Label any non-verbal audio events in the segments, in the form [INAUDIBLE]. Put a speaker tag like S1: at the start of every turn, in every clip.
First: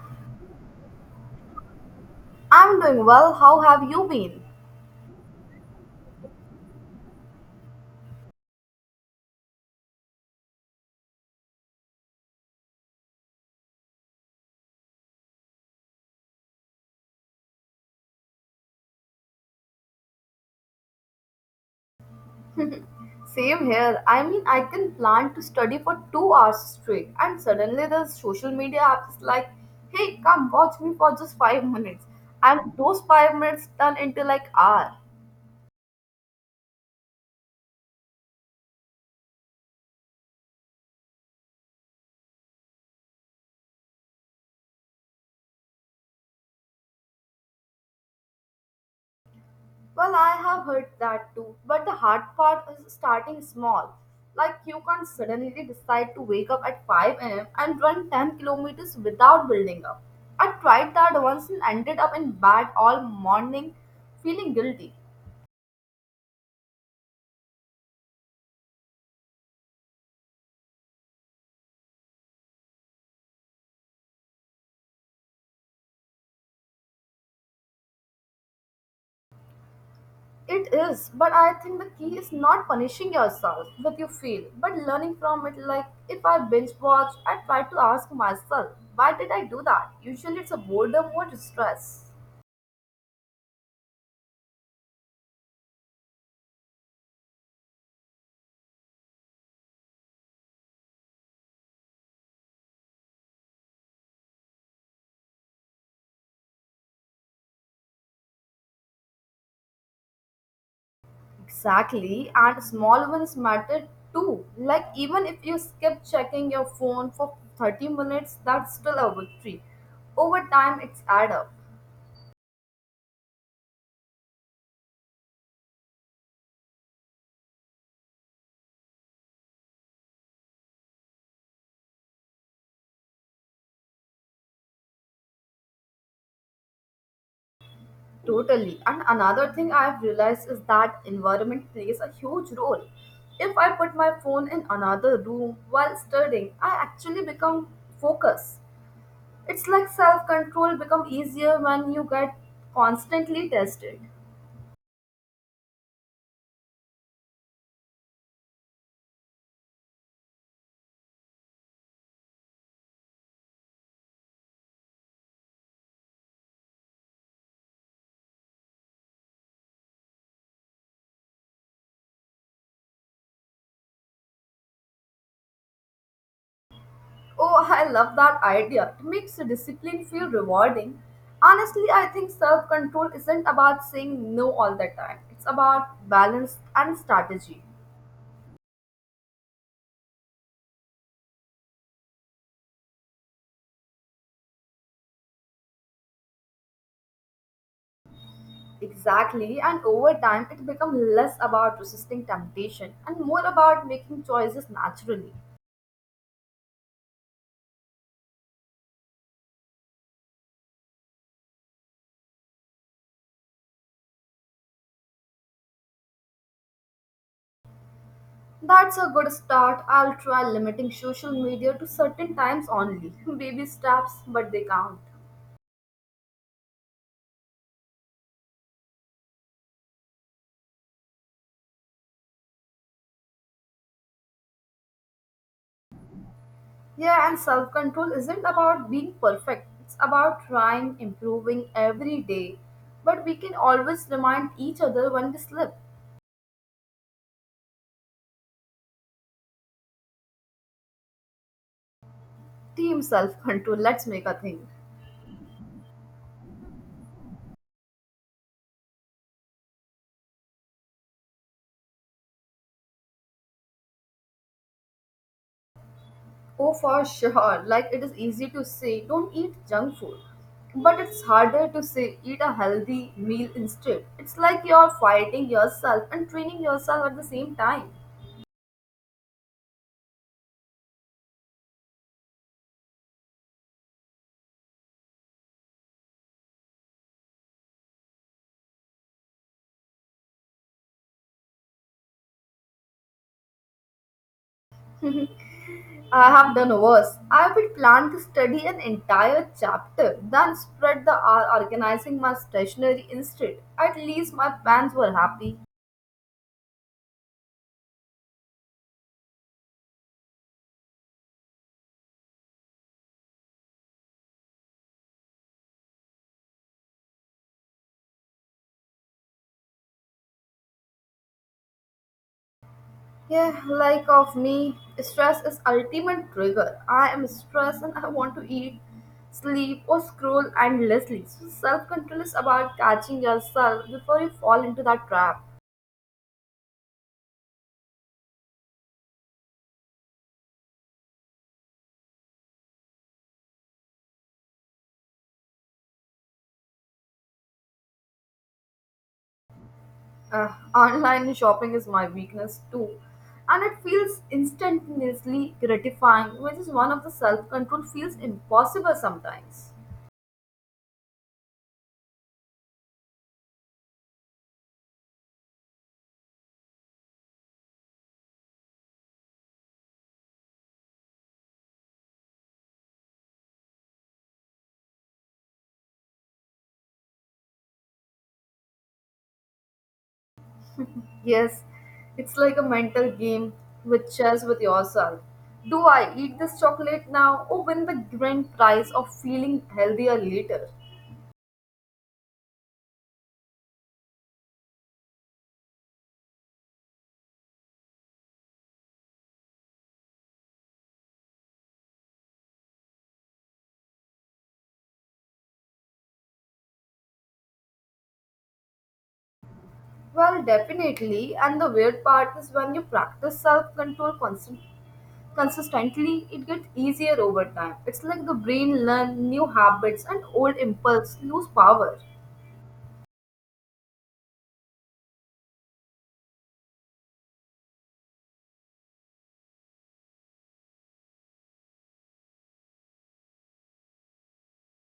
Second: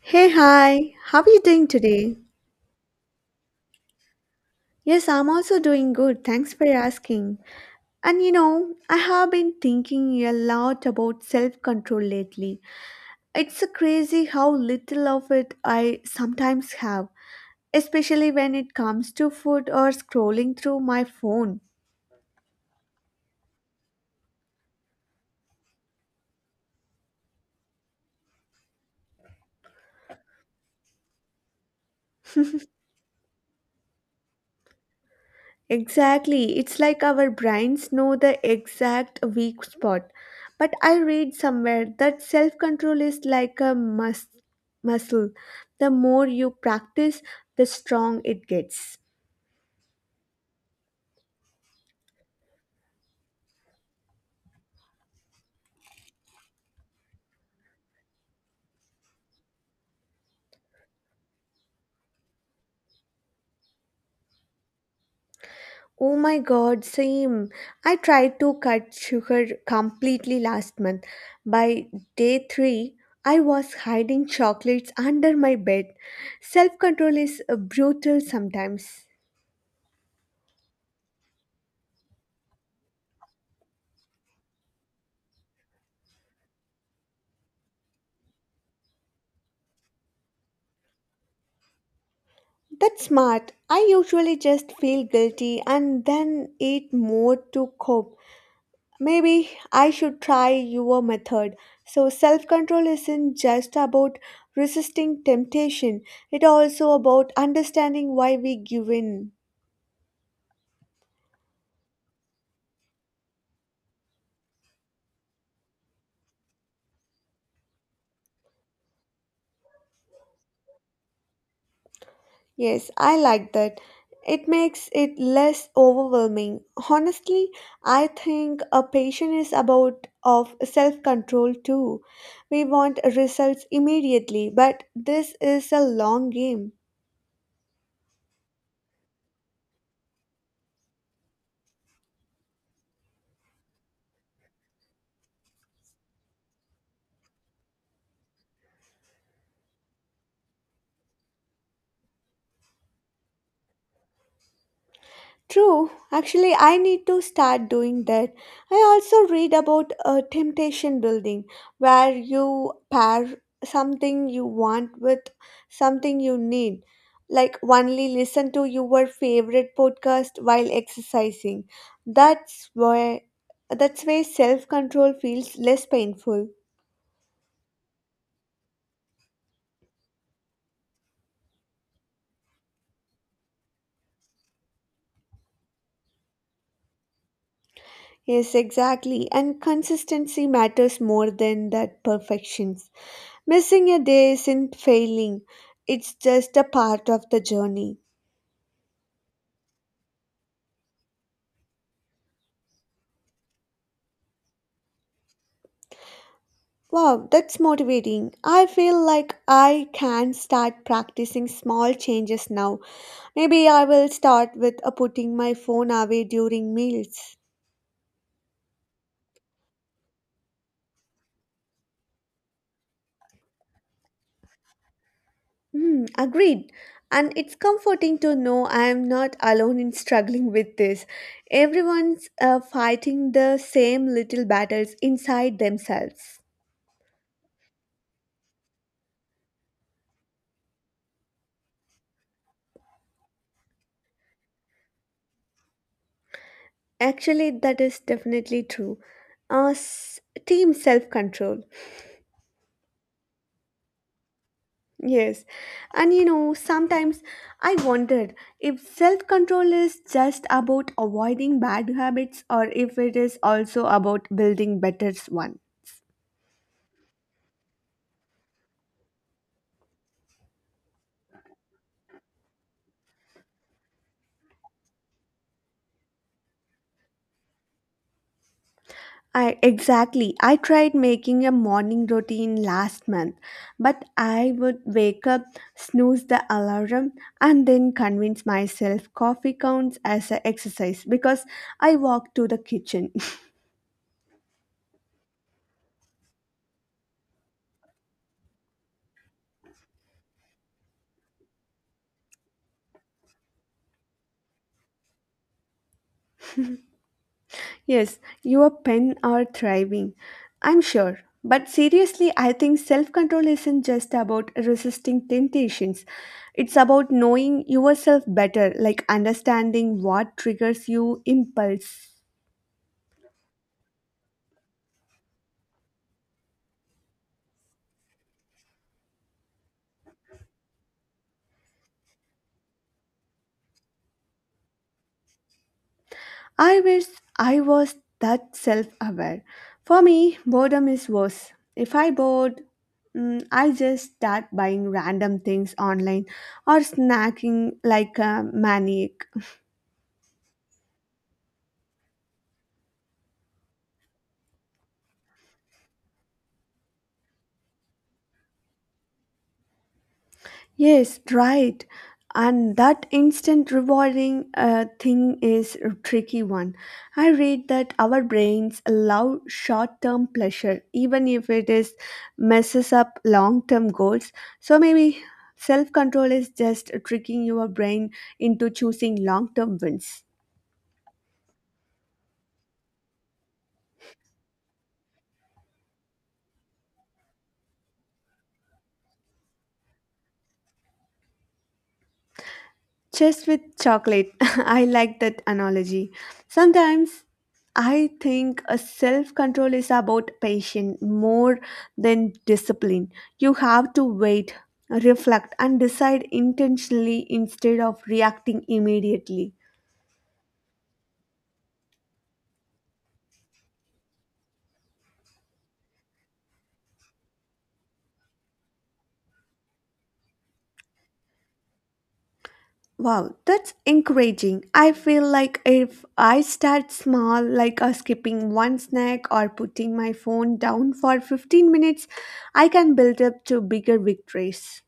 S1: Hey, hi, how are you doing today?
S2: I'm doing well. How have you been?
S1: Yes, I'm also doing good. Thanks for asking. And you know, I have been thinking a lot about self control lately. It's crazy how little of it I sometimes have, especially when it comes to food or scrolling through my phone.
S2: Same here. I mean, I can plan to study for 2 hours straight, and suddenly the social media app is like, hey, come watch me for just 5 minutes. And those 5 minutes turn into like hour.
S1: Exactly. It's like our brains know the exact weak spot. But I read somewhere that self control is like a muscle. The more you practice, the strong it gets.
S2: Well, I have heard that too, but the hard part is starting small. Like, you can't suddenly decide to wake up at 5 a.m. and run 10 kilometers without building up. I tried that once and ended up in bed all morning feeling guilty.
S1: Oh my god, same. I tried to cut sugar completely last month. By day 3, I was hiding chocolates under my bed. Self control is brutal sometimes.
S2: It is, but I think the key is not punishing yourself with you feel, but learning from it. Like if I binge watch, I try to ask myself, why did I do that? Usually it's a boredom or distress.
S1: That's smart. I usually just feel guilty and then eat more to cope. Maybe I should try your method. So, self control isn't just about resisting temptation, it's also about understanding why we give in.
S2: Exactly, and small wins matter too. Like even if you skip checking your phone for 30 minutes, that's still a victory. Over time, it's add up.
S1: Yes, I like that. It makes it less overwhelming. Honestly, I think a patient is about of self-control too. We want results immediately, but this is a long game.
S2: Totally. And another thing I've realized is that environment plays a huge role. If I put my phone in another room while studying, I actually become focused. It's like self-control become easier when you get constantly tested.
S1: True. Actually, I need to start doing that. I also read about temptation building, where you pair something you want with something you need. Like, only listen to your favorite podcast while exercising. That's why that's where self-control feels less painful.
S2: Oh, I love that idea. It makes discipline feel rewarding. Honestly, I think self-control isn't about saying no all the time. It's about balance and strategy.
S1: Yes, exactly. And consistency matters more than that perfections. Missing a day isn't failing, it's just a part of the journey.
S2: Exactly, and over time it becomes less about resisting temptation and more about making choices naturally.
S1: Wow, that's motivating. I feel like I can start practicing small changes now. Maybe I will start with putting my phone away during meals.
S2: That's a good start. I'll try limiting social media to certain times only. [LAUGHS] Baby steps, but they count.
S1: Hmm, agreed. And it's comforting to know I am not alone in struggling with this. Everyone's fighting the same little battles inside themselves.
S2: Yeah, and self control isn't about being perfect, it's about trying, improving every day. But we can always remind each other when we slip.
S1: Actually, that is definitely true. Uh, s- Team self control.
S2: Team self control, let's make a thing.
S1: Yes. And you know, sometimes I wondered if self control is just about avoiding bad habits or if it is also about building better one.
S2: Oh, for sure. Like it is easy to say, don't eat junk food. But it's harder to say, eat a healthy meal instead. It's like you're fighting yourself and training yourself at the same time.
S1: I exactly. I tried making a morning routine last month, but I would wake up, snooze the alarm, and then convince myself coffee counts as a exercise because I walked to the kitchen.
S2: I have done worse. I would plan to study an entire chapter, then spread the hour organizing my stationery instead. At least my parents were happy.
S1: Yes, your pen are thriving, I'm sure. But seriously, I think self control isn't just about resisting temptations. It's about knowing yourself better, like understanding what triggers you impulse.
S2: Yeah, like of me, stress is ultimate trigger. I am stressed and I want to eat, sleep, or scroll endlessly. So self control is about catching yourself before you fall into that trap.
S1: I wish I was that self aware. For me, boredom is worse. If I bored, I just start buying random things online or snacking like a maniac.
S2: Online shopping is my weakness too, and it feels instantaneously gratifying, which is one of the self control feels impossible sometimes.
S1: Yes, right. And that instant rewarding thing is a tricky one. I read that our brains allow short term pleasure, even if it is messes up long term goals. So maybe self control is just tricking your brain into choosing long term wins.
S2: Yes, it's like a mental game with chess with yourself. Do I eat this chocolate now or win the grand prize of feeling healthier later?
S1: Chess with chocolate. [LAUGHS] I like that analogy. Sometimes I think a self control is about patience more than discipline. You have to wait, reflect, and decide intentionally instead of reacting immediately.
S2: Well, definitely. And the weird part is when you practice self control constantly. consistently, it gets easier over time. It's like the brain learns new habits and old impulse lose power.
S1: Wow, that's encouraging. I feel like if I start small, like skipping one snack or putting my phone down for 15 minutes, I can build up to bigger victories.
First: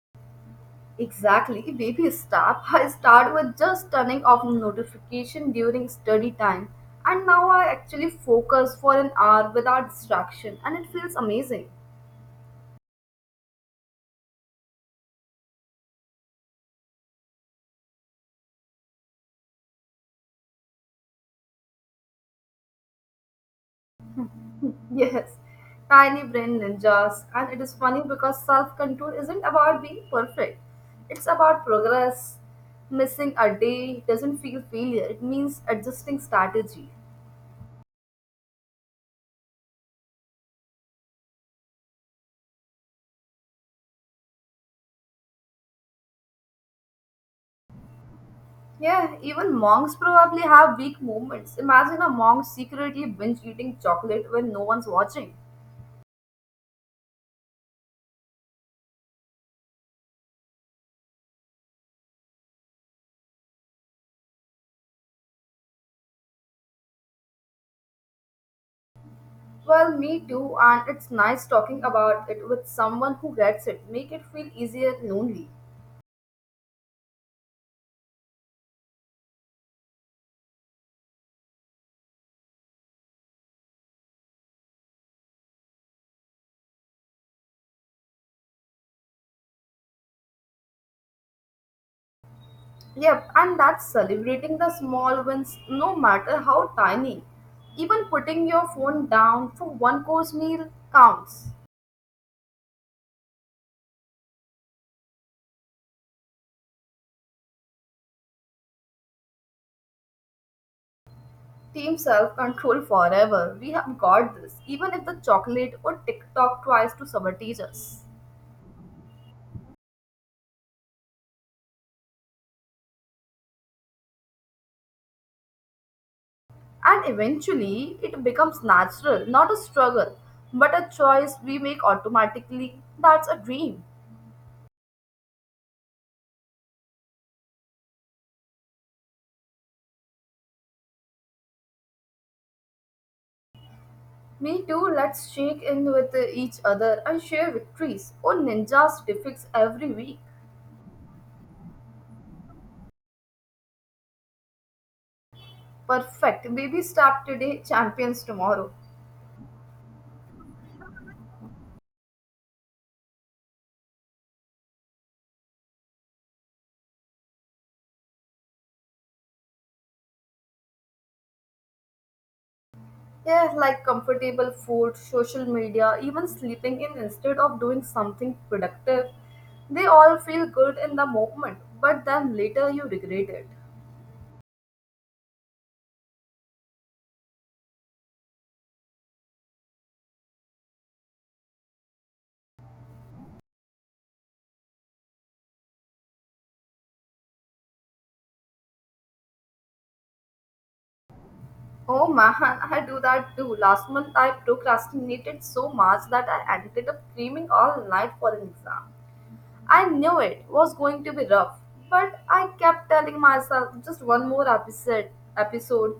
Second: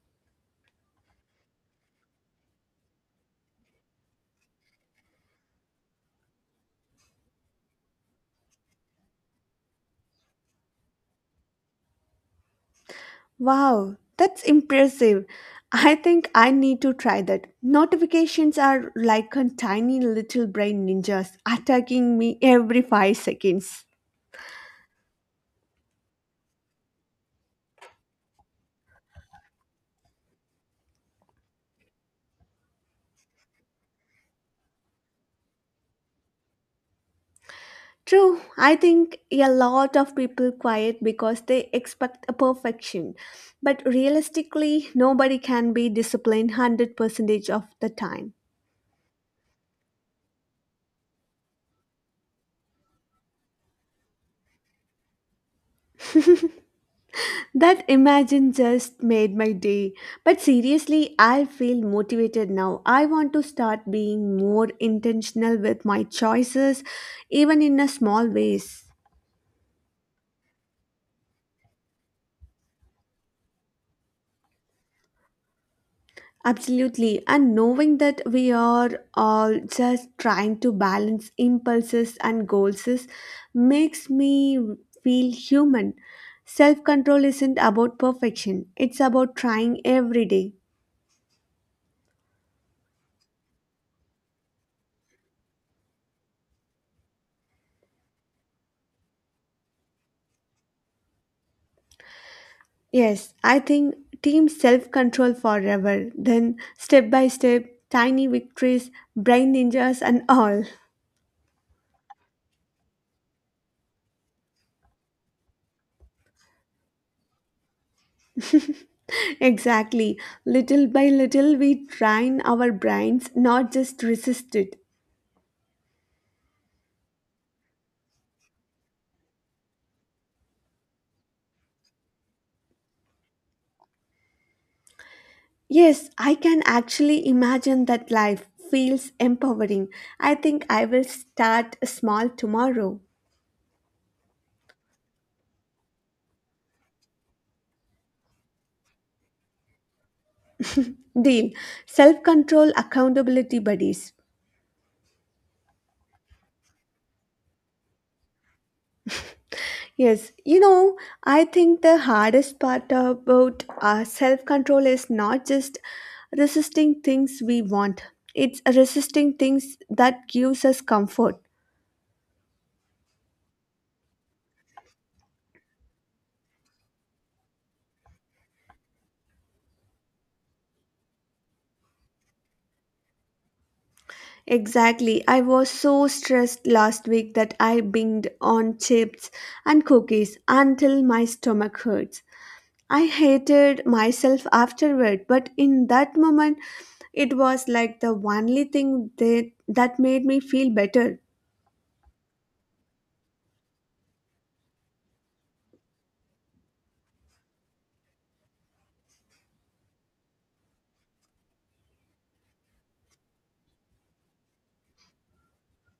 S2: Exactly. Baby step. I start with just turning off notification during study time. And now I actually focus for an hour without distraction and it feels amazing. [LAUGHS]
S1: Wow, that's impressive. I think I need to try that. Notifications are like a tiny little brain ninjas attacking me every 5 seconds.
S2: Yes. Tiny brain ninjas. And it is funny because self-control isn't about being perfect. It's about progress. Missing a day doesn't feel failure. It means adjusting strategy.
S1: True, I think a lot of people quiet because they expect a perfection. But realistically, nobody can be disciplined 100% of the time.
S2: Yeah, even monks probably have weak moments. Imagine a monk secretly binge eating chocolate when no one's watching.
S1: That imagine just made my day. But seriously, I feel motivated now. I want to start being more intentional with my choices, even in a small ways.
S2: Well, me too, and it's nice talking about it with someone who gets it. Make it feel easier lonely.
S1: Absolutely. And knowing that we are all just trying to balance impulses and goals makes me feel human. Self control isn't about perfection, it's about trying every day.
S2: Yep, and that's celebrating the small wins no matter how tiny. Even putting your phone down for one course meal counts.
S1: Yes, I think team self control forever, then step by step, tiny victories, brain ninjas, and all.
S2: Team self control forever. We have got this, even if the chocolate or TikTok tries to sabotage us.
S1: [LAUGHS] exactly. Little by little, we train our brains, not just resist it.
S2: And eventually, it becomes natural, not a struggle, but a choice we make automatically. That's a dream.
S1: Yes, I can actually imagine that life feels empowering. I think I will start small tomorrow.
S2: Me too, let's shake in with each other and share victories. Oh, ninjas defeats every week.
S1: Deal. Self control accountability buddies.
S2: Perfect. Baby step today, champions tomorrow.
S1: Yes, you know, I think the hardest part about our self control is not just resisting things we want, it's resisting things that gives us comfort.
S2: Yeah, like comfortable food, social media, even sleeping in instead of doing something productive. They all feel good in the moment, but then later you regret it.
S1: Exactly. I was so stressed last week that I binged on chips and cookies until my stomach hurts. I hated myself afterward, but in that moment, it was like the only thing that made me feel better.
S2: Oh man, [LAUGHS] I do that too. Last month I procrastinated so much that I ended up screaming all night for an exam. I knew it was going to be rough, but I kept telling myself just one more episode.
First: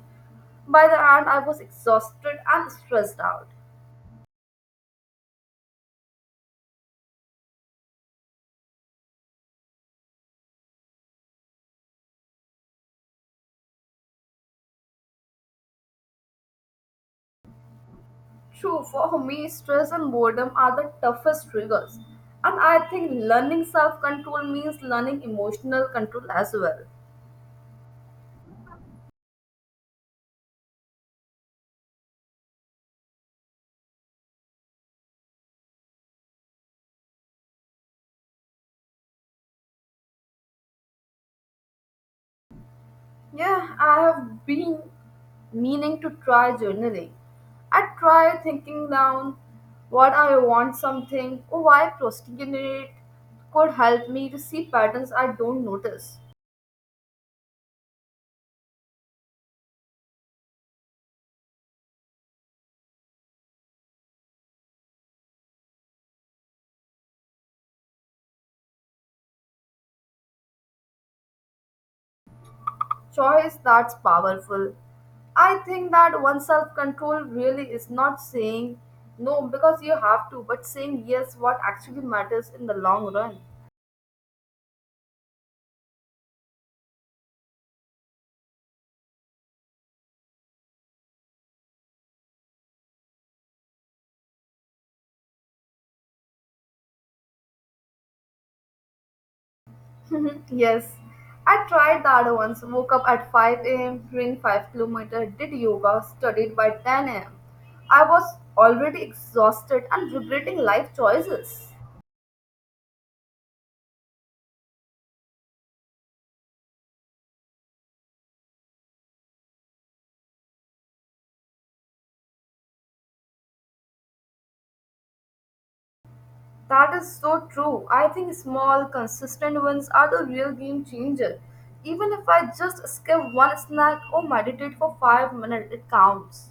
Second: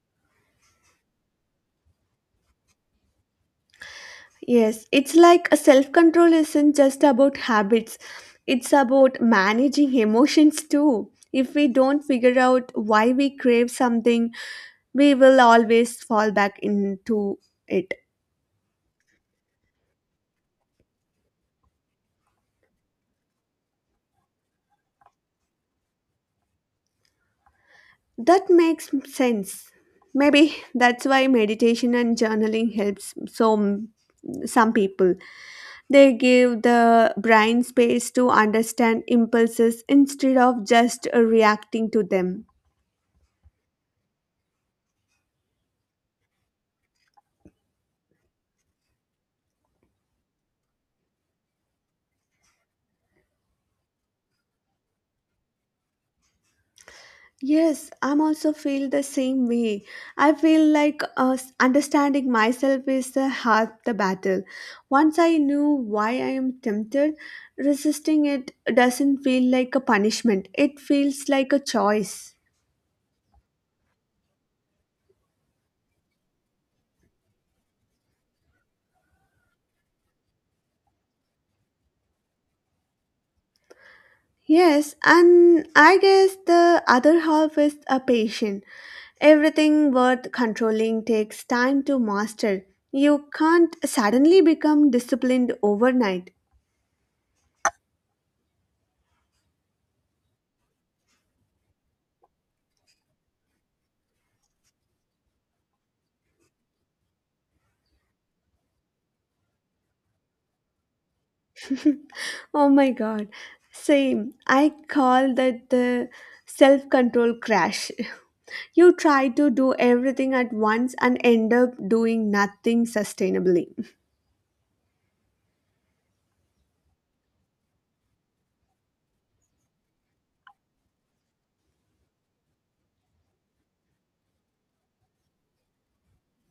S2: By the end I was exhausted and stressed out.
S1: Yes, it's like a self control isn't just about habits, it's about managing emotions too. If we don't figure out why we crave something, we will always fall back into it.
S2: True, for me stress and boredom are the toughest triggers. And I think learning self-control means learning emotional control as well.
S1: That makes sense. Maybe that's why meditation and journaling helps some people. They give the brain space to understand impulses instead of just reacting to them.
S2: Yeah, I have been meaning to try journaling. I try thinking down what I want something or why procrastinate could help me to see patterns I don't notice.
S1: Yes, I'm also feel the same way. I feel like understanding myself is the half the battle. Once I knew why I am tempted, resisting it doesn't feel like a punishment. It feels like a choice.
S2: Choice, that's powerful. I think that one self control really is not saying no because you have to, but saying yes what actually matters in the long run.
S1: Yes, and I guess the other half is a patient. Everything worth controlling takes time to master. You can't suddenly become disciplined overnight.
S2: Mhm, yes, I tried that once. Woke up at 5 a.m., ran 5-kilometer, did yoga, studied by 10 a.m. I was already exhausted and regretting life choices.
S1: [LAUGHS] Oh my god. Same. I call that the self control crash. [LAUGHS] You try to do everything at once and end up doing nothing sustainably.
S2: That is so true. I think small, consistent ones are the real game changer. Even if I just skip one snack or meditate for 5 minutes, it counts.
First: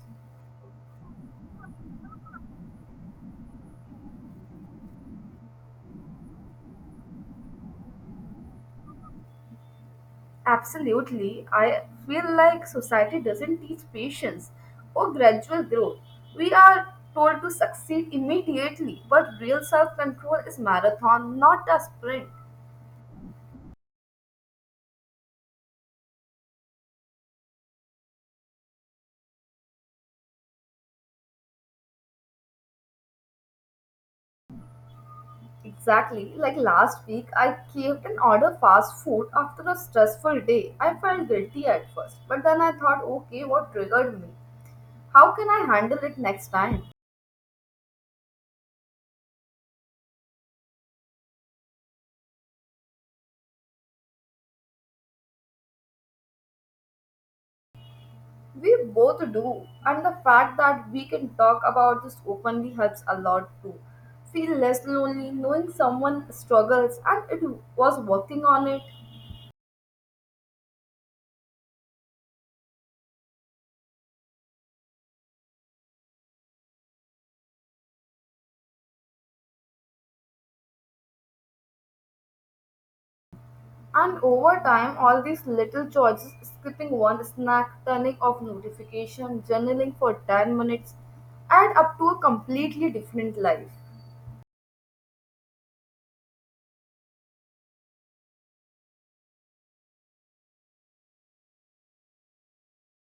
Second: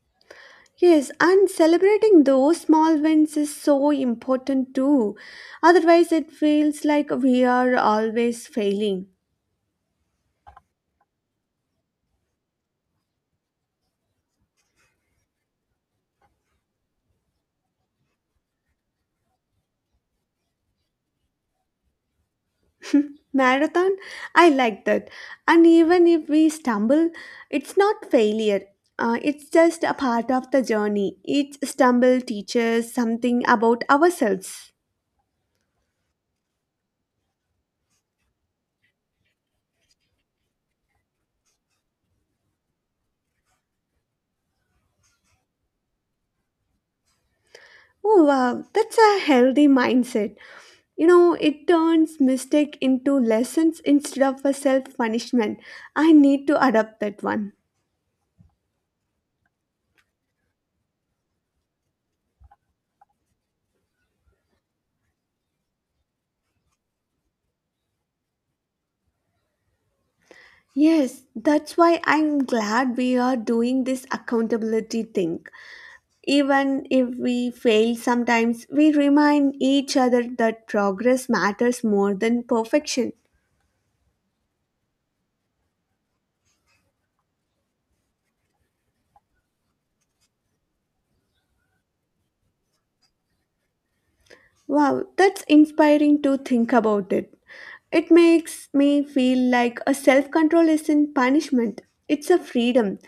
S1: Yes, and celebrating those small wins is so important too. Otherwise, it feels like we are always failing.
S2: Absolutely. I feel like society doesn't teach patience or gradual growth. We are told to succeed immediately, but real self control is marathon, not a sprint.
S1: Marathon? I like that. And even if we stumble, it's not failure. It's just a part of the journey. Each stumble teaches something about ourselves.
S2: Exactly. Like last week, I caved and ordered fast food after a stressful day. I felt guilty at first, but then I thought, okay, what triggered me? How can I handle it next time?
S1: Oh, wow, that's a healthy mindset. You know, it turns mistake into lessons instead of a self punishment. I need to adopt that one.
S2: We both do, and the fact that we can talk about this openly helps a lot too. Feel less lonely knowing someone struggles and it was working on it.
S1: Yes, that's why I'm glad we are doing this accountability thing. Even if we fail sometimes, we remind each other that progress matters more than perfection.
S2: And over time, all these little choices skipping one snack, turning off notification, journaling for 10 minutes add up to a completely different life.
S1: Wow, that's inspiring to think about it. It makes me feel like a self control isn't punishment, it's a freedom.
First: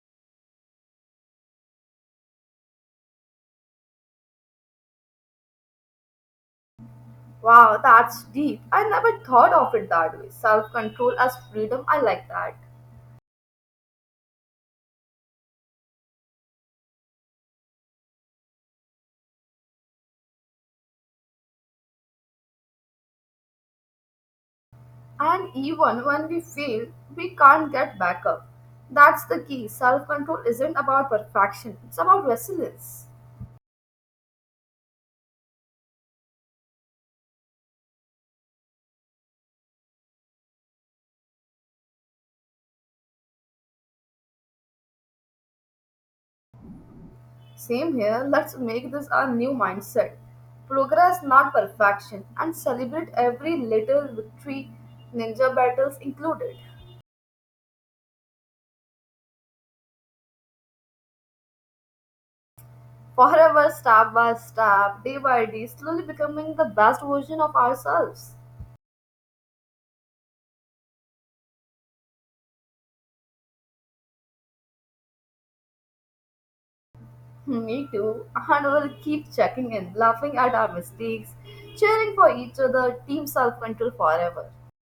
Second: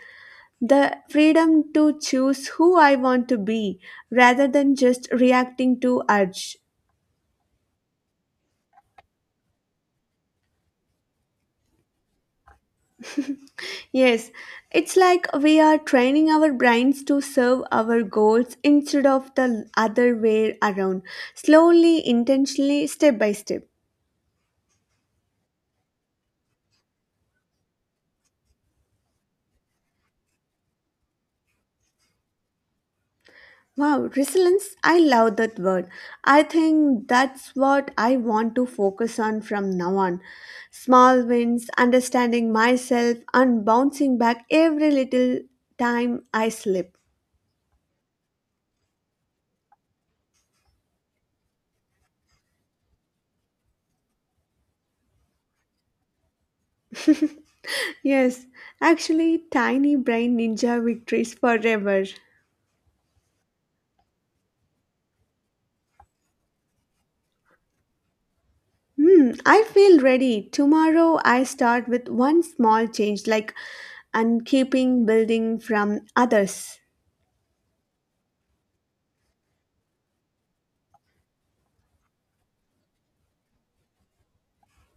S1: The freedom to choose who I want to be rather than just reacting to urge.
S2: Wow, that's deep. I never thought of it that way. Self control as freedom, I like that.
S1: Yes, it's like we are training our brains to serve our goals instead of the other way around, slowly, intentionally, step by step.
S2: And even when we fail, we can't get back up. That's the key. Self control isn't about perfection, it's about resilience.
S1: Wow, resilience, I love that word. I think that's what I want to focus on from now on. Small wins, understanding myself, and bouncing back every little time I slip.
S2: Same here, let's make this our new mindset. Progress, not perfection, and celebrate every little victory, ninja battles included.
S1: [LAUGHS] yes, actually, tiny brain ninja victories forever.
S2: Forever, step by step, day by day, slowly becoming the best version of ourselves.
S1: Hmm, I feel ready. Tomorrow I start with one small change, like and keeping building from others.
S2: Hmm, me too. And we'll keep checking in, laughing at our mistakes, cheering for each other, team self control forever.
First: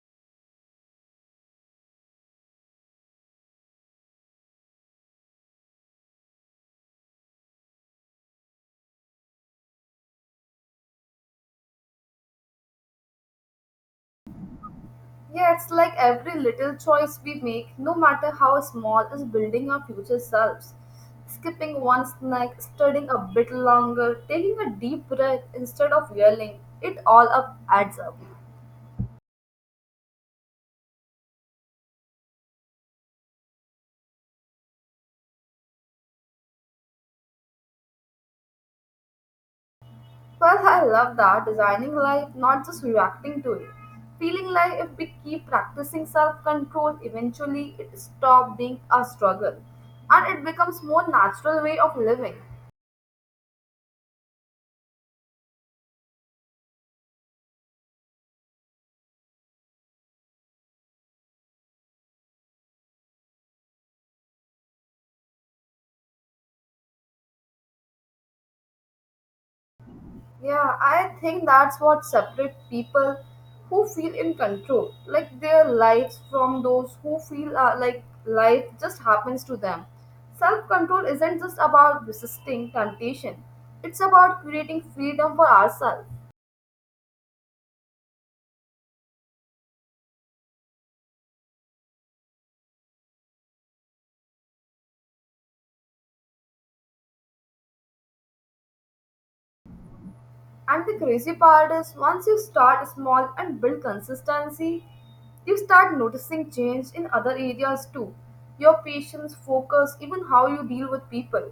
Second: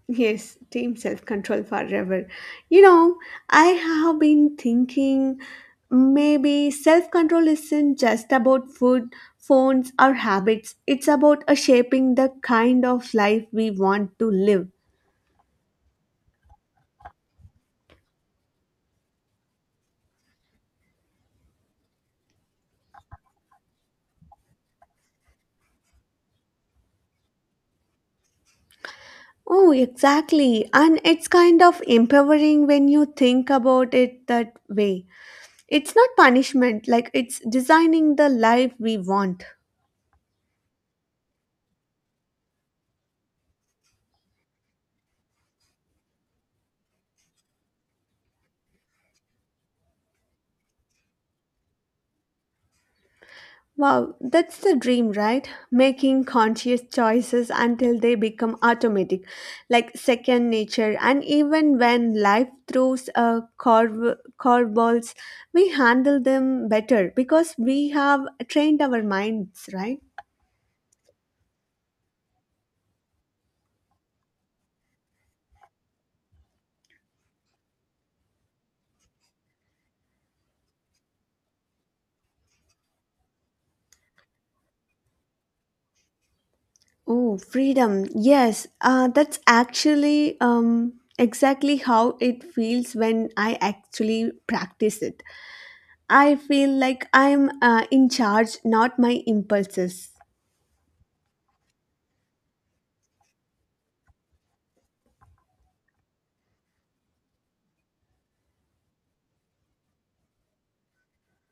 S1: Yes, team self control forever. You know, I have been thinking maybe self control isn't just about food, phones, or habits, it's about a shaping the kind of life we want to live.
S2: Yeah, it's like every little choice we make, no matter how small, is building our future selves. Skipping one snack, studying a bit longer, taking a deep breath instead of yelling, it all up adds up.
S1: Oh, exactly. And it's kind of empowering when you think about it that way. It's not punishment, like it's designing the life we want.
S2: Well, I love that designing life, not just reacting to it. Feeling like if we keep practicing self control, eventually it stops being a struggle and it becomes more natural way of living.
S1: Wow, that's the dream, right? Making conscious choices until they become automatic, like second nature. And even when life throws curveballs, we handle them better because we have trained our minds, right?
S2: Yeah, I think that's what separates people who feel in control, like their lives from those who feel like life just happens to them. Self control isn't just about resisting temptation, it's about creating freedom for ourselves.
S1: Oh, freedom. Yes, that's actually exactly how it feels when I actually practice it. I feel like I'm in charge, not my impulses.
S2: And the crazy part is once you start small and build consistency, you start noticing change in other areas too. Your patience, focus, even how you deal with people.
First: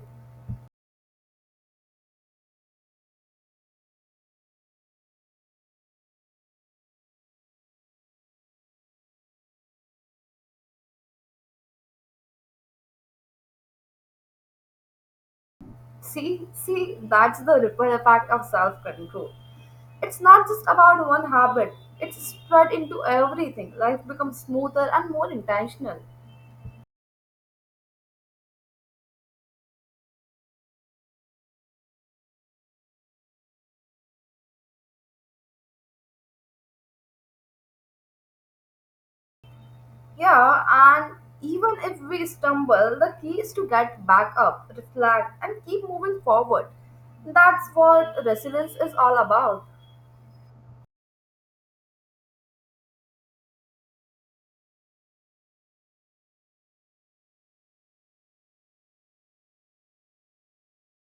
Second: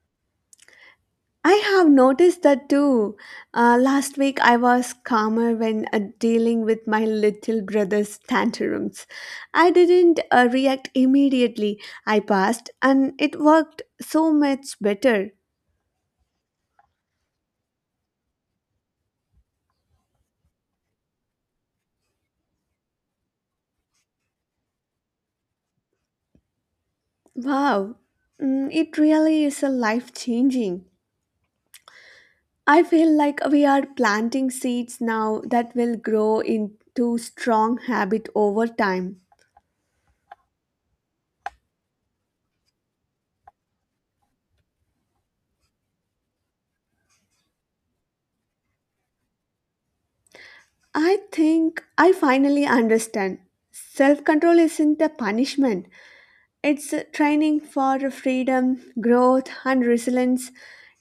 S1: I have noticed that too. Last week I was calmer when dealing with my little brother's tantrums. I didn't react immediately. I passed and it worked so much better.
S2: See, that's the ripple effect of self-control. It's not just about one habit, it's spread into everything. Life becomes smoother and more intentional.
S1: Wow, it really is a life changing. I feel like we are planting seeds now that will grow into strong habit over time.
S2: Yeah, and even if we stumble, the key is to get back up, reflect, and keep moving forward. That's what resilience is all about.
S1: I think I finally understand. Self control isn't a punishment, it's a training for freedom, growth, and resilience.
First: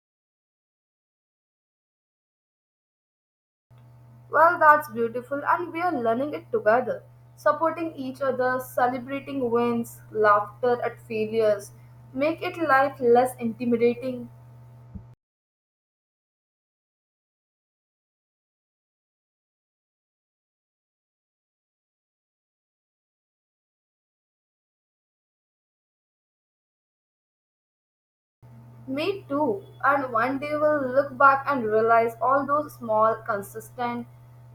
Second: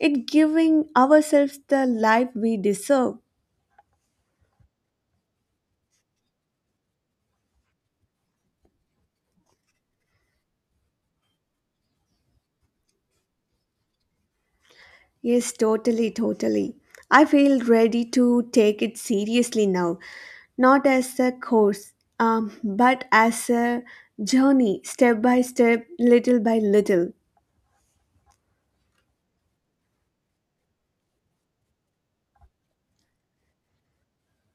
S1: It giving ourselves the life we deserve.
S2: Well, that's beautiful, and we are learning it together, supporting each other, celebrating wins, laughter at failures, make it life less intimidating.
S1: Yes, totally, totally. I feel ready to take it seriously now, not as a course, but as a journey, step by step, little by little.
S2: Me too. And one day we'll look back and realize all those small, consistent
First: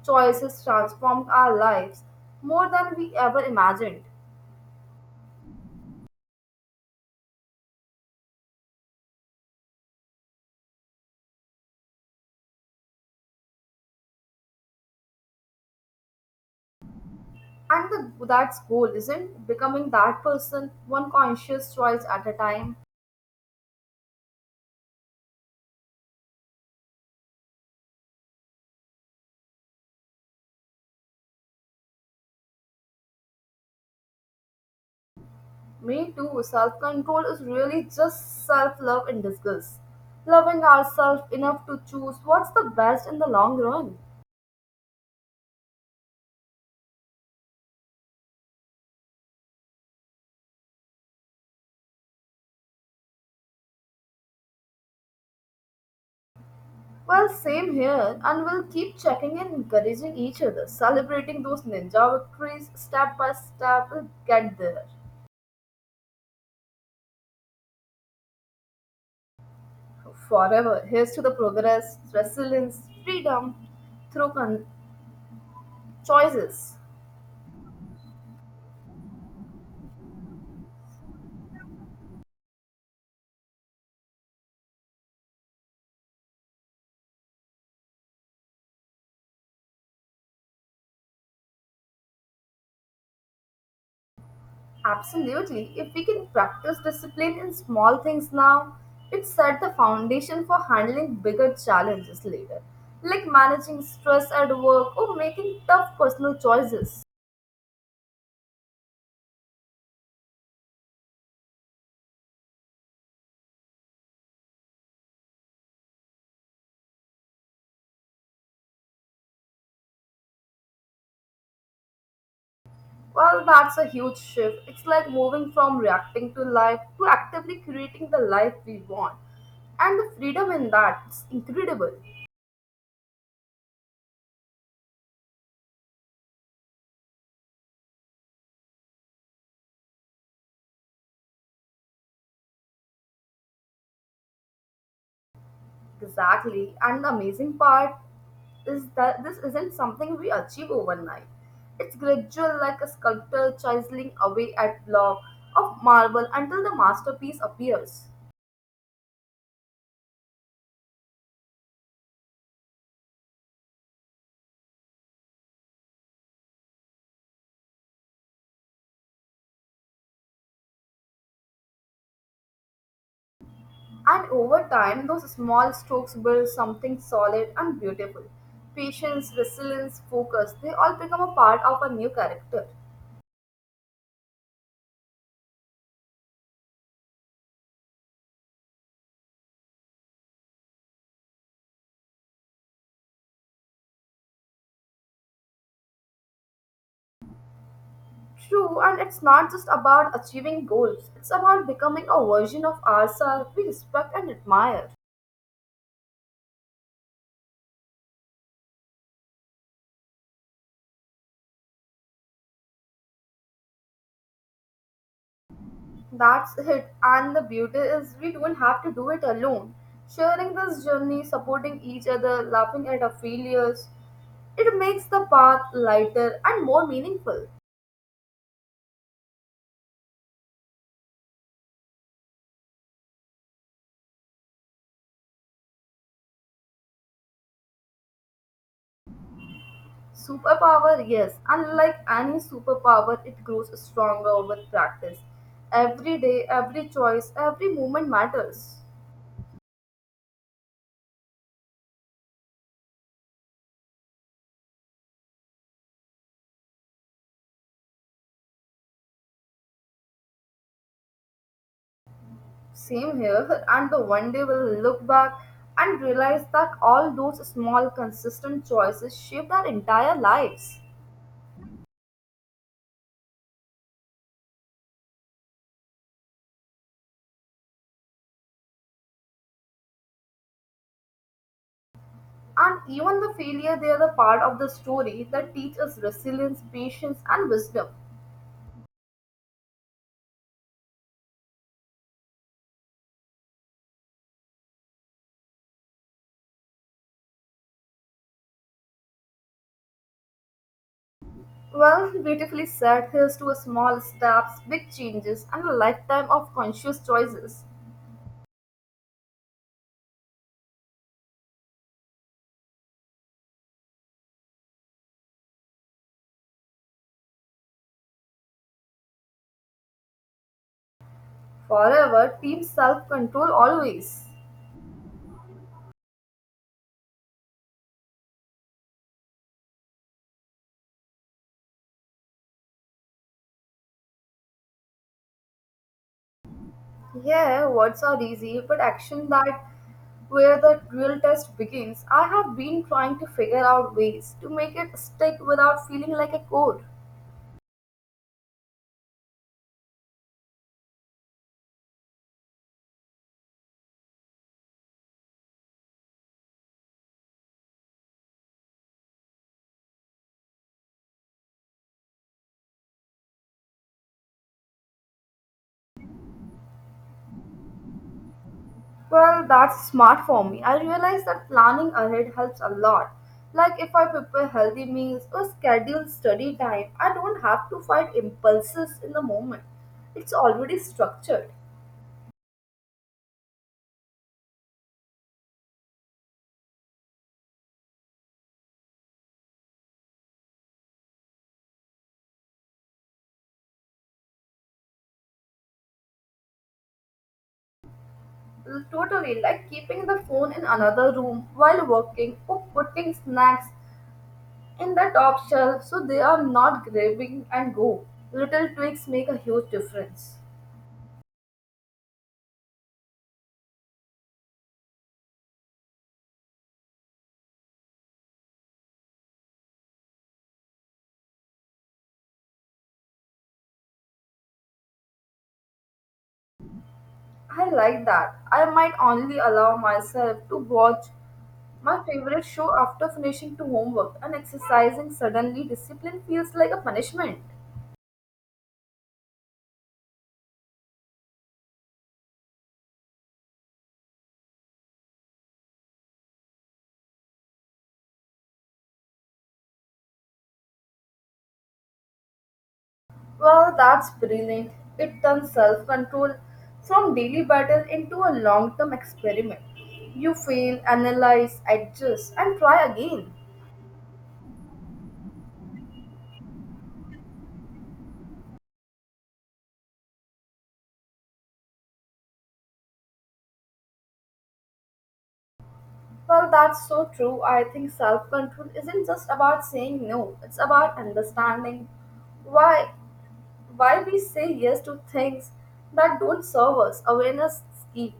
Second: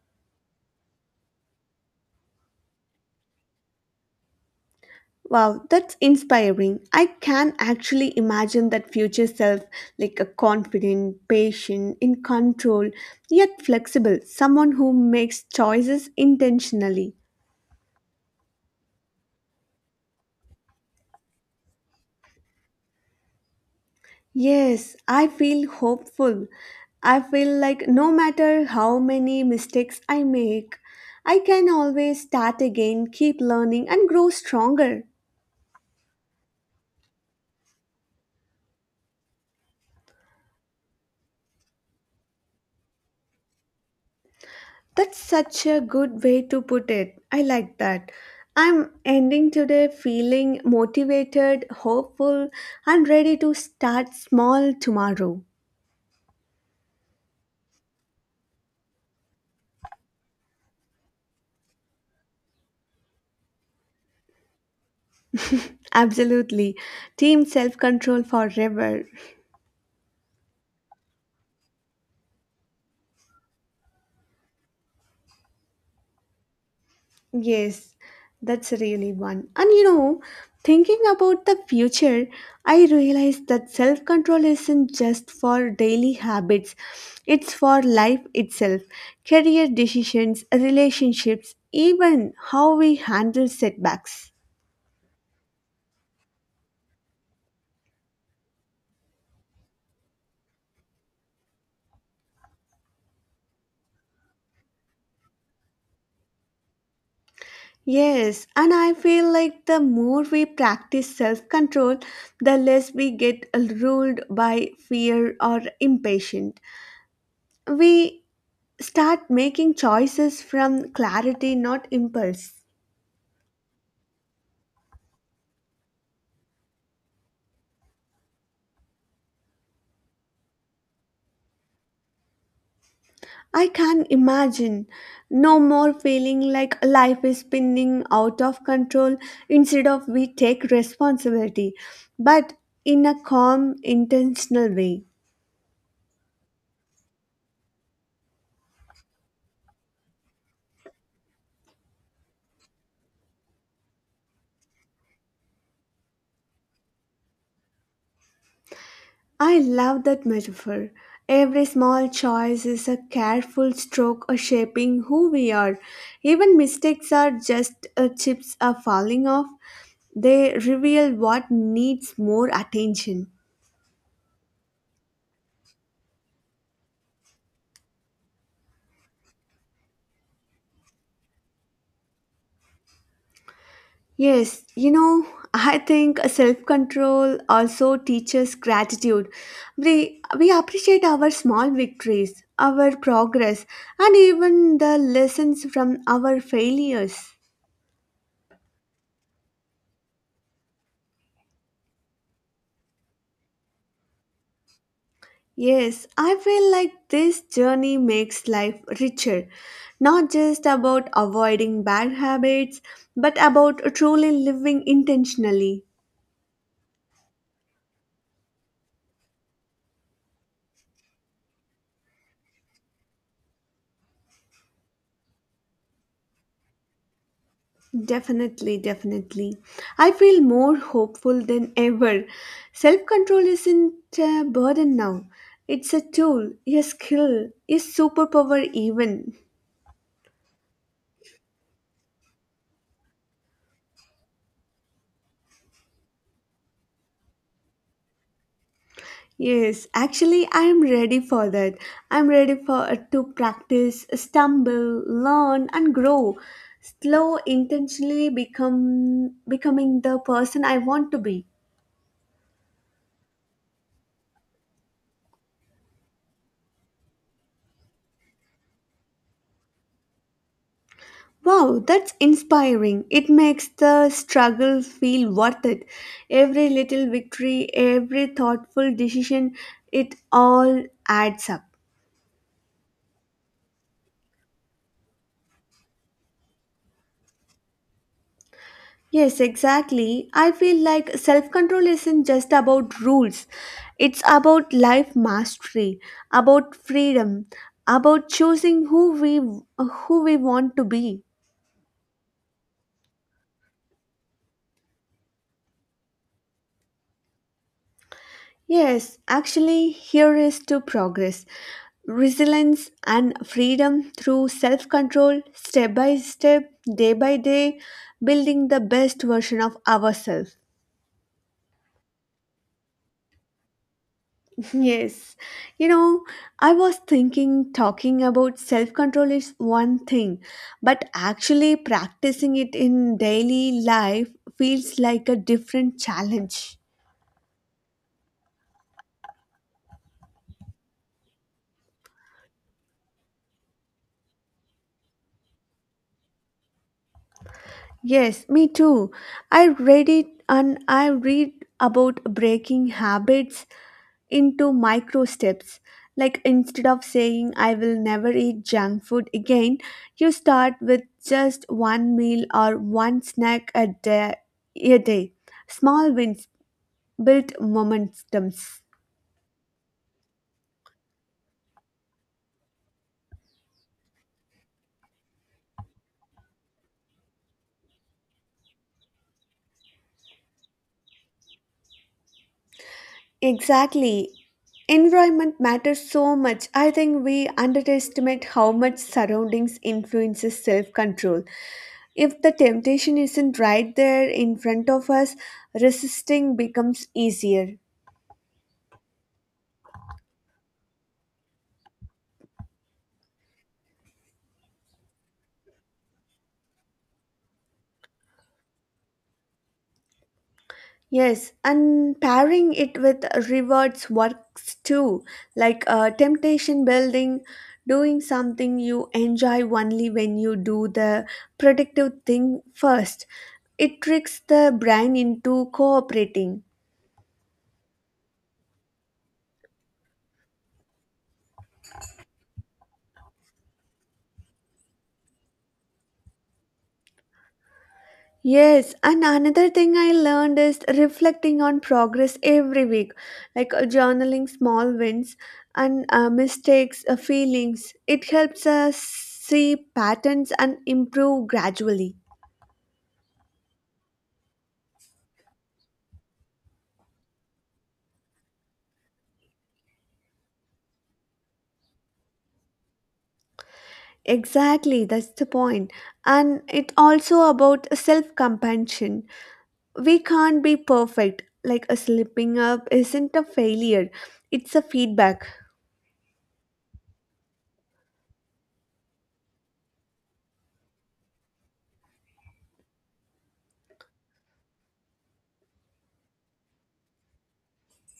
S2: choices transformed our lives more than we ever imagined.
S1: Wow, that's inspiring. I can actually imagine that future self like a confident, patient, in control, yet flexible, someone who makes choices intentionally.
S2: And that's goal, isn't becoming that person, one conscious choice at a time.
S1: Yes, I feel hopeful. I feel like no matter how many mistakes I make, I can always start again, keep learning, and grow stronger.
S2: Me too. Self control is really just self love in disguise. Loving ourselves enough to choose what's the best in the long run.
S1: That's such a good way to put it. I like that. I'm ending today feeling motivated, hopeful, and ready to start small tomorrow.
S2: Well, same here, and we'll keep checking and encouraging each other, celebrating those ninja victories step by step. We'll get there
S1: Absolutely. Team self control forever.
S2: forever. Here's to the progress, resilience, freedom through choices.
S1: Yes, that's really one. And you know, thinking about the future, I realize that self control isn't just for daily habits, it's for life itself, career decisions, relationships, even how we handle setbacks.
S2: Absolutely. If we can practice discipline in small things now, it set the foundation for handling bigger challenges later, like managing stress at work or making tough personal choices.
S1: Yes, and I feel like the more we practice self control, the less we get ruled by fear or impatient. We start making choices from clarity, not impulse.
S2: Well, that's a huge shift. It's like moving from reacting to life to actively creating the life we want. And the freedom in that is incredible.
S1: I can imagine no more feeling like life is spinning out of control instead of we take responsibility, but in a calm, intentional way.
S2: Exactly. And the amazing part is that this isn't something we achieve overnight. It's gradual, like a sculptor chiseling away at block of marble until the masterpiece appears.
S1: I love that metaphor. Every small choice is a careful stroke of shaping who we are. Even mistakes are just chips are falling off. They reveal what needs more attention.
S2: And over time, those small strokes build something solid and beautiful. Patience, resilience, focus, they all become a part of a new character.
S1: Yes, you know, I think self control also teaches gratitude. We appreciate our small victories, our progress, and even the lessons from our failures.
S2: True, and it's not just about achieving goals, it's about becoming a version of ourselves we respect and admire.
S1: Yes, I feel like this journey makes life richer, not just about avoiding bad habits, but about truly living intentionally.
S2: That's it, and the beauty is we don't have to do it alone. Sharing this journey, supporting each other, laughing at our failures, it makes the path lighter and more meaningful.
S1: Definitely, definitely. I feel more hopeful than ever. Self control isn't a burden now, it's a tool, a skill, a superpower, even.
S2: Superpower, yes. Unlike any superpower, it grows stronger with practice. Every day, every choice, every moment matters.
S1: Yes, actually, I am ready for that. I'm ready for to practice, stumble, learn, and grow. Slow, intentionally become becoming the person I want to be.
S2: Same here, [LAUGHS] and the one day we'll look back and realize that all those small, consistent choices shaped our entire lives.
S1: Wow, that's inspiring. It makes the struggle feel worth it. Every little victory, every thoughtful decision, it all adds up.
S2: And even the failure, they are the part of the story that teach us resilience, patience, and wisdom.
S1: Yes, exactly. I feel like self control isn't just about rules, it's about life mastery, about freedom, about who we want to be.
S2: Well, beautifully said. Here's to a small steps, big changes, and a lifetime of conscious choices.
S1: Yes, actually, here is to progress, resilience, and freedom through self control, step by step, day by day, building the best version of ourselves.
S2: Forever team self control always.
S1: [LAUGHS] Yes, you know, I was thinking talking about self control is one thing, but actually practicing it in daily life feels like a different challenge.
S2: Yeah, words are easy, but action that where the real test begins. I have been trying to figure out ways to make it stick without feeling like a code.
S1: Yes, me too. I read about breaking habits into micro steps. Like instead of saying I will never eat junk food again, you start with just one meal or one snack a day. A day. Small wins build momentums.
S2: Well, that's smart for me. I realize that planning ahead helps a lot. Like if I prepare healthy meals or schedule study time, I don't have to fight impulses in the moment. It's already structured.
S1: Exactly. Environment matters so much. I think we underestimate how much surroundings influences self-control. If the temptation isn't right there in front of us, resisting becomes easier.
S2: Totally, like keeping the phone in another room while working or putting snacks in the top shelf so they are not grabbing and go. Little tweaks make a huge difference.
S1: Yes, and pairing it with rewards works too, like temptation building, doing something you enjoy only when you do the productive thing first. It tricks the brain into cooperating.
S2: I like that. I might only allow myself to watch my favorite show after finishing to homework and exercising. Suddenly, discipline feels like a punishment.
S1: Yes, and another thing I learned is reflecting on progress every week, like journaling small wins and mistakes, feelings. It helps us see patterns and improve gradually.
S2: Well, that's brilliant. It turns self control from daily battle into a long term experiment. You fail, analyze, adjust, and try again.
S1: Exactly, that's the point. And it also about self compassion. We can't be perfect. Like a slipping up isn't a failure, it's a feedback.
S2: Well, that's so true. I think self control isn't just about saying no, it's about understanding why why we say yes to things that don't serve us. Awareness is key.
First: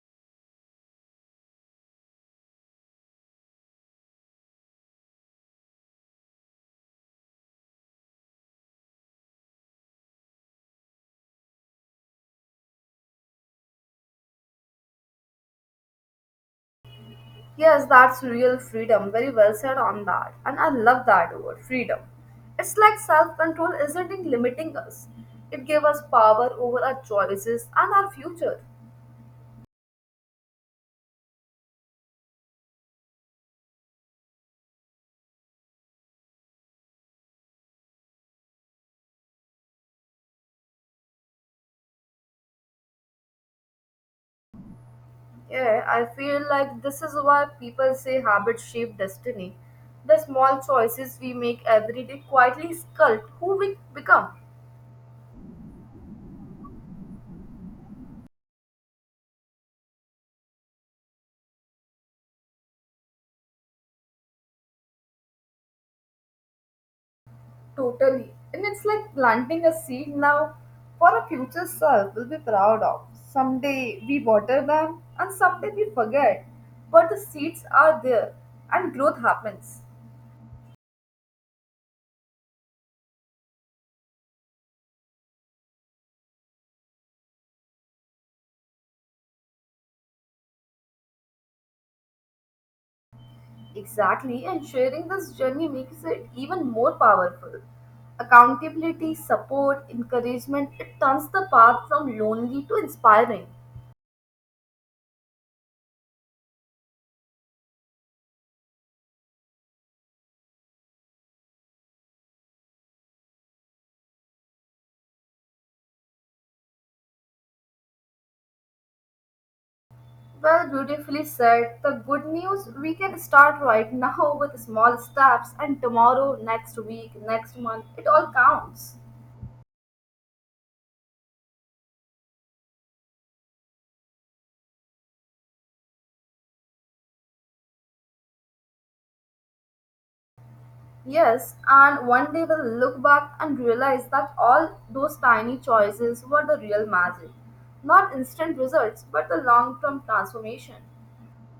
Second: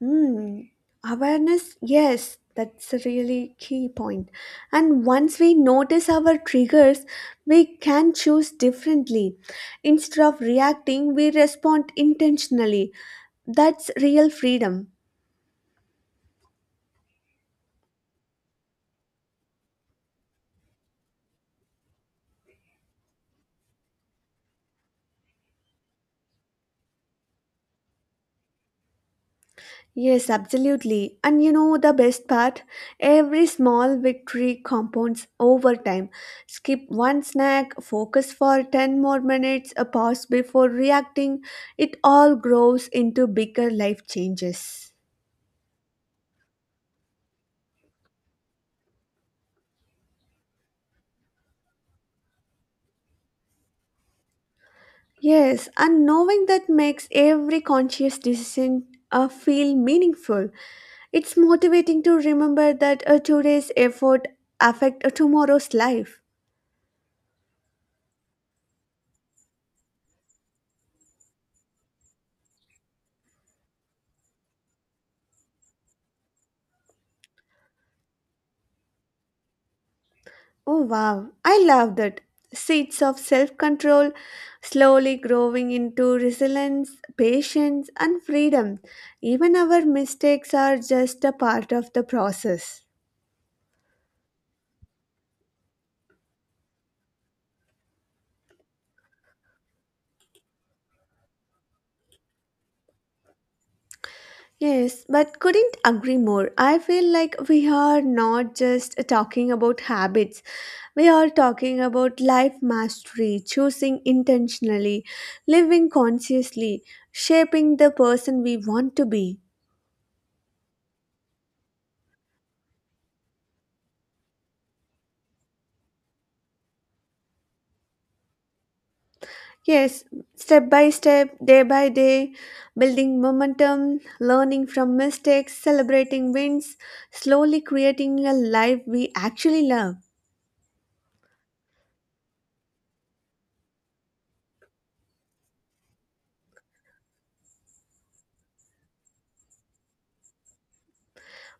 S1: Hmm. Awareness, yes, that's a really key point. And once we notice our triggers, we can choose differently. Instead of reacting, we respond intentionally. That's real freedom.
S2: Yes, that's real freedom. Very well said on that. And I love that word, freedom. It's like self control isn't it limiting us, it gave us power over our choices and our future.
S1: Yes, absolutely. And you know the best part? Every small victory compounds over time. Skip one snack, focus for 10 more minutes, a pause before reacting. It all grows into bigger life changes.
S2: Yeah, I feel like this is why people say habits shape destiny. The small choices we make every day quietly sculpt who we become.
S1: Yes, and knowing that makes every conscious decision feel meaningful. It's motivating to remember that a today's effort affect a tomorrow's life.
S2: Totally. And it's like planting a seed now for a future self we'll be proud of. Someday we water them and someday we forget. But the seeds are there and growth happens.
S1: Oh wow, I love that. Seeds of self control slowly growing into resilience, patience, and freedom. Even our mistakes are just a part of the process.
S2: Exactly, and sharing this journey makes it even more powerful. Accountability, support, encouragement, it turns the path from lonely to inspiring.
S1: Yes, but couldn't agree more. I feel like we are not just talking about habits, we are talking about life mastery, choosing intentionally, living consciously, shaping the person we want to be.
S2: Well, beautifully said. The good news we can start right now [LAUGHS] with small steps, and tomorrow, next week, next month, it all counts.
S1: Yes, step by step, day by day, building momentum, learning from mistakes, celebrating wins, slowly creating a life we actually love.
S2: Yes, and one day we'll look back and realize that all those tiny choices were the real magic. Not instant results, but the long term transformation.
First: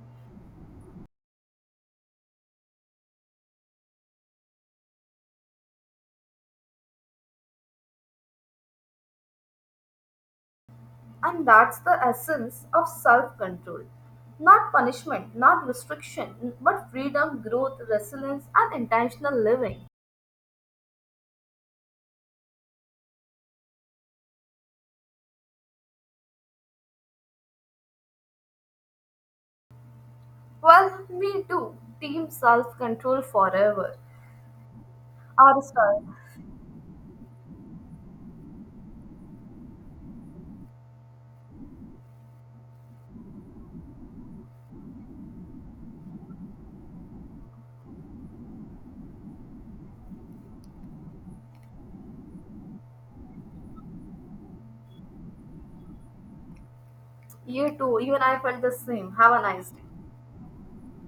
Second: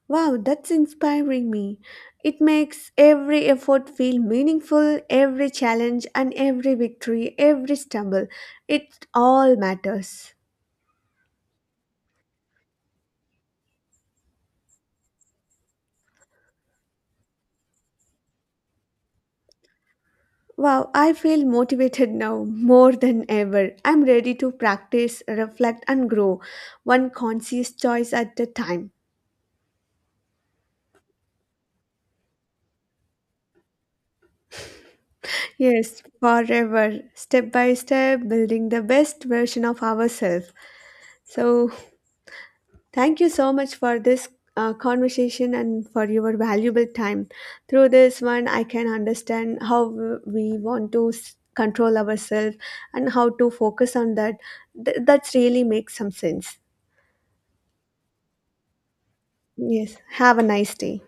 S1: Wow, that's inspiring me. It makes every effort feel meaningful, every challenge and every victory, every stumble. It all matters.
S2: And that's the essence of self control. Not punishment, not restriction, but freedom, growth, resilience, and intentional living.
S1: Wow, I feel motivated now more than ever. I'm ready to practice, reflect, and grow one conscious choice at a time.
S2: Well, me too. Team self control forever. Our
S1: Yes,
S2: style.
S1: forever, step by step, building the best version of ourselves. So, thank you so much for this conversation and for your valuable time. Through this one, I can understand how we want to control ourselves and how to focus on that. That's really makes some sense.
S2: You too. You and I felt the same. Have a nice day.
S1: Yes, have a nice day.